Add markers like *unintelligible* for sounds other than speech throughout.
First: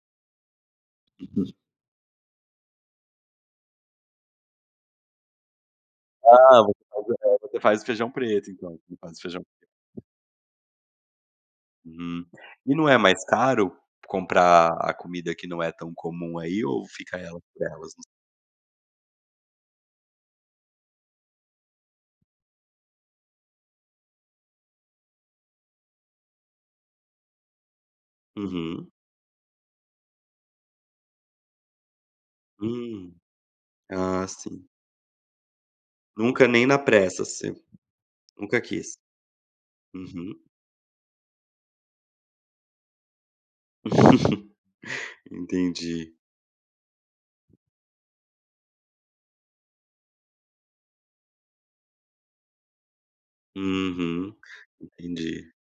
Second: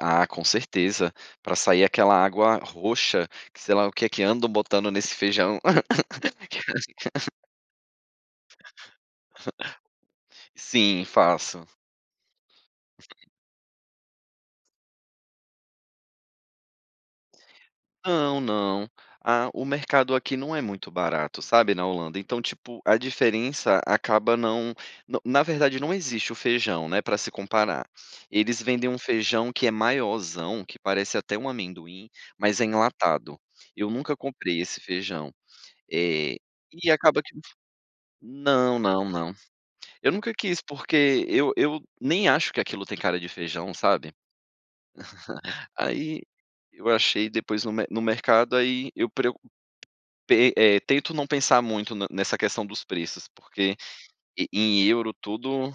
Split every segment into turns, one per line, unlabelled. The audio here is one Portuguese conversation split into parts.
Ah, com certeza, pra sair aquela água roxa, que sei lá, o que que andam botando nesse feijão.
Ah
*laughs*
*unintelligible* você faz o feijão preto então, você faz o feijão pre
*chuckles* Sim, faço.
Hum. E não é mais caro comprar a comida que não é tão comum aí ou ficar ela por elas?
Não, não, a o mercado aqui não é muito barato, sabe, na Holanda, então, tipo, a diferença acaba não no na verdade, não existe o feijão, né, pra se comparar. Eles vendem
Uhum.
um feijão que é maiorzão, que parece até um amendoim, mas é
Hum,
enlatado. Eu nunca
ah,
comprei
sim.
esse feijão. Eh,
Nunca, nem na
e acaba
pressa,
que
assim, nunca
não,
quis.
não, não. Eu nunca
Uhum.
quis, porque eu eu nem acho que aquilo tem cara de feijão, sabe.
*laughs* Entendi.
*chuckles* Aí, eu achei depois no me no mercado, aí, eu preo pe eh, tento não pensar muito no nessa questão dos preços, porque
Uhum.
e em euro
Entendi.
tudo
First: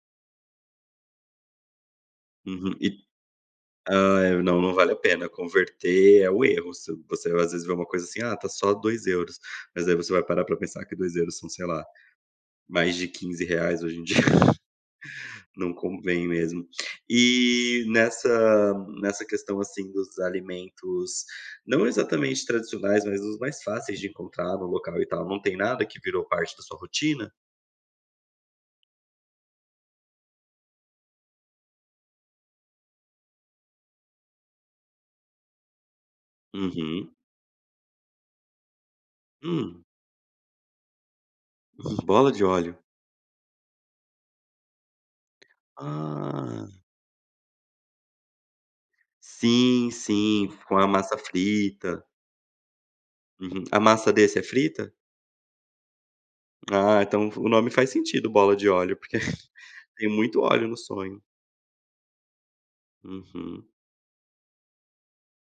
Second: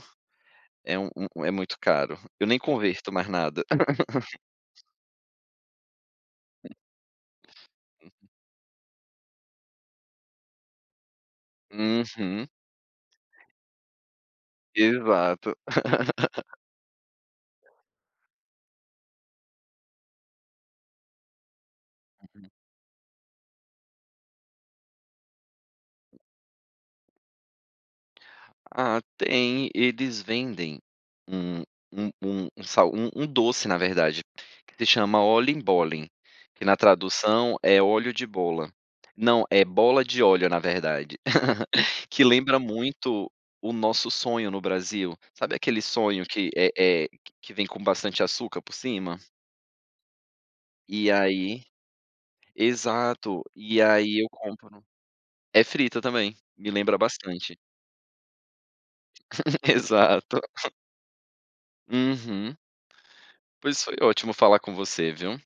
é um um é muito caro, eu nem
Uhum e
converto mais nada.
ah,
*laughs*
é. Não não vale a pena, converter é o erro, se você, às vezes, vê uma coisa assim:
Uhum.
"Ah, está só 2 euros, mas aí você vai parar para pensar: "Que 2 euros são, sei lá,
Uhum.
mais de 15 reais hoje em dia. *chuckles*
Exato.
Não convém
*laughs*
mesmo. E nessa nessa questão, assim, dos alimentos, não exatamente
Uhum.
tradicionais, mas os mais fáceis de encontrar, no local e tal, não tem nada que virou parte da sua rotina?
Ah tem, eles vendem um um um sal um um doce na verdade, que se chama Oliebollen, que na
Uhum.
tradução é óleo de bola. Não, é
Hum?
bola de óleo, na verdade, *laughs* que
Bola de
lembra
óleo.
muito o nosso sonho no Brasil. Sabe aquele sonho que é
Ah.
é que vem com bastante açúcar por cima?
Sim, sim, com a
E
massa
aí
frita.
exato,
A
e
massa
aí eu
desse é
compro.
frita?
É frito também; me lembra
Ah, então o
bastante.
nome faz sentido, bola de óleo, porque
*laughs*
*chuckles* tem muito
Exato.
óleo
*chuckles*
no sonho.
Uhum.
Uhum.
Pois foi ótimo falar com você, viu?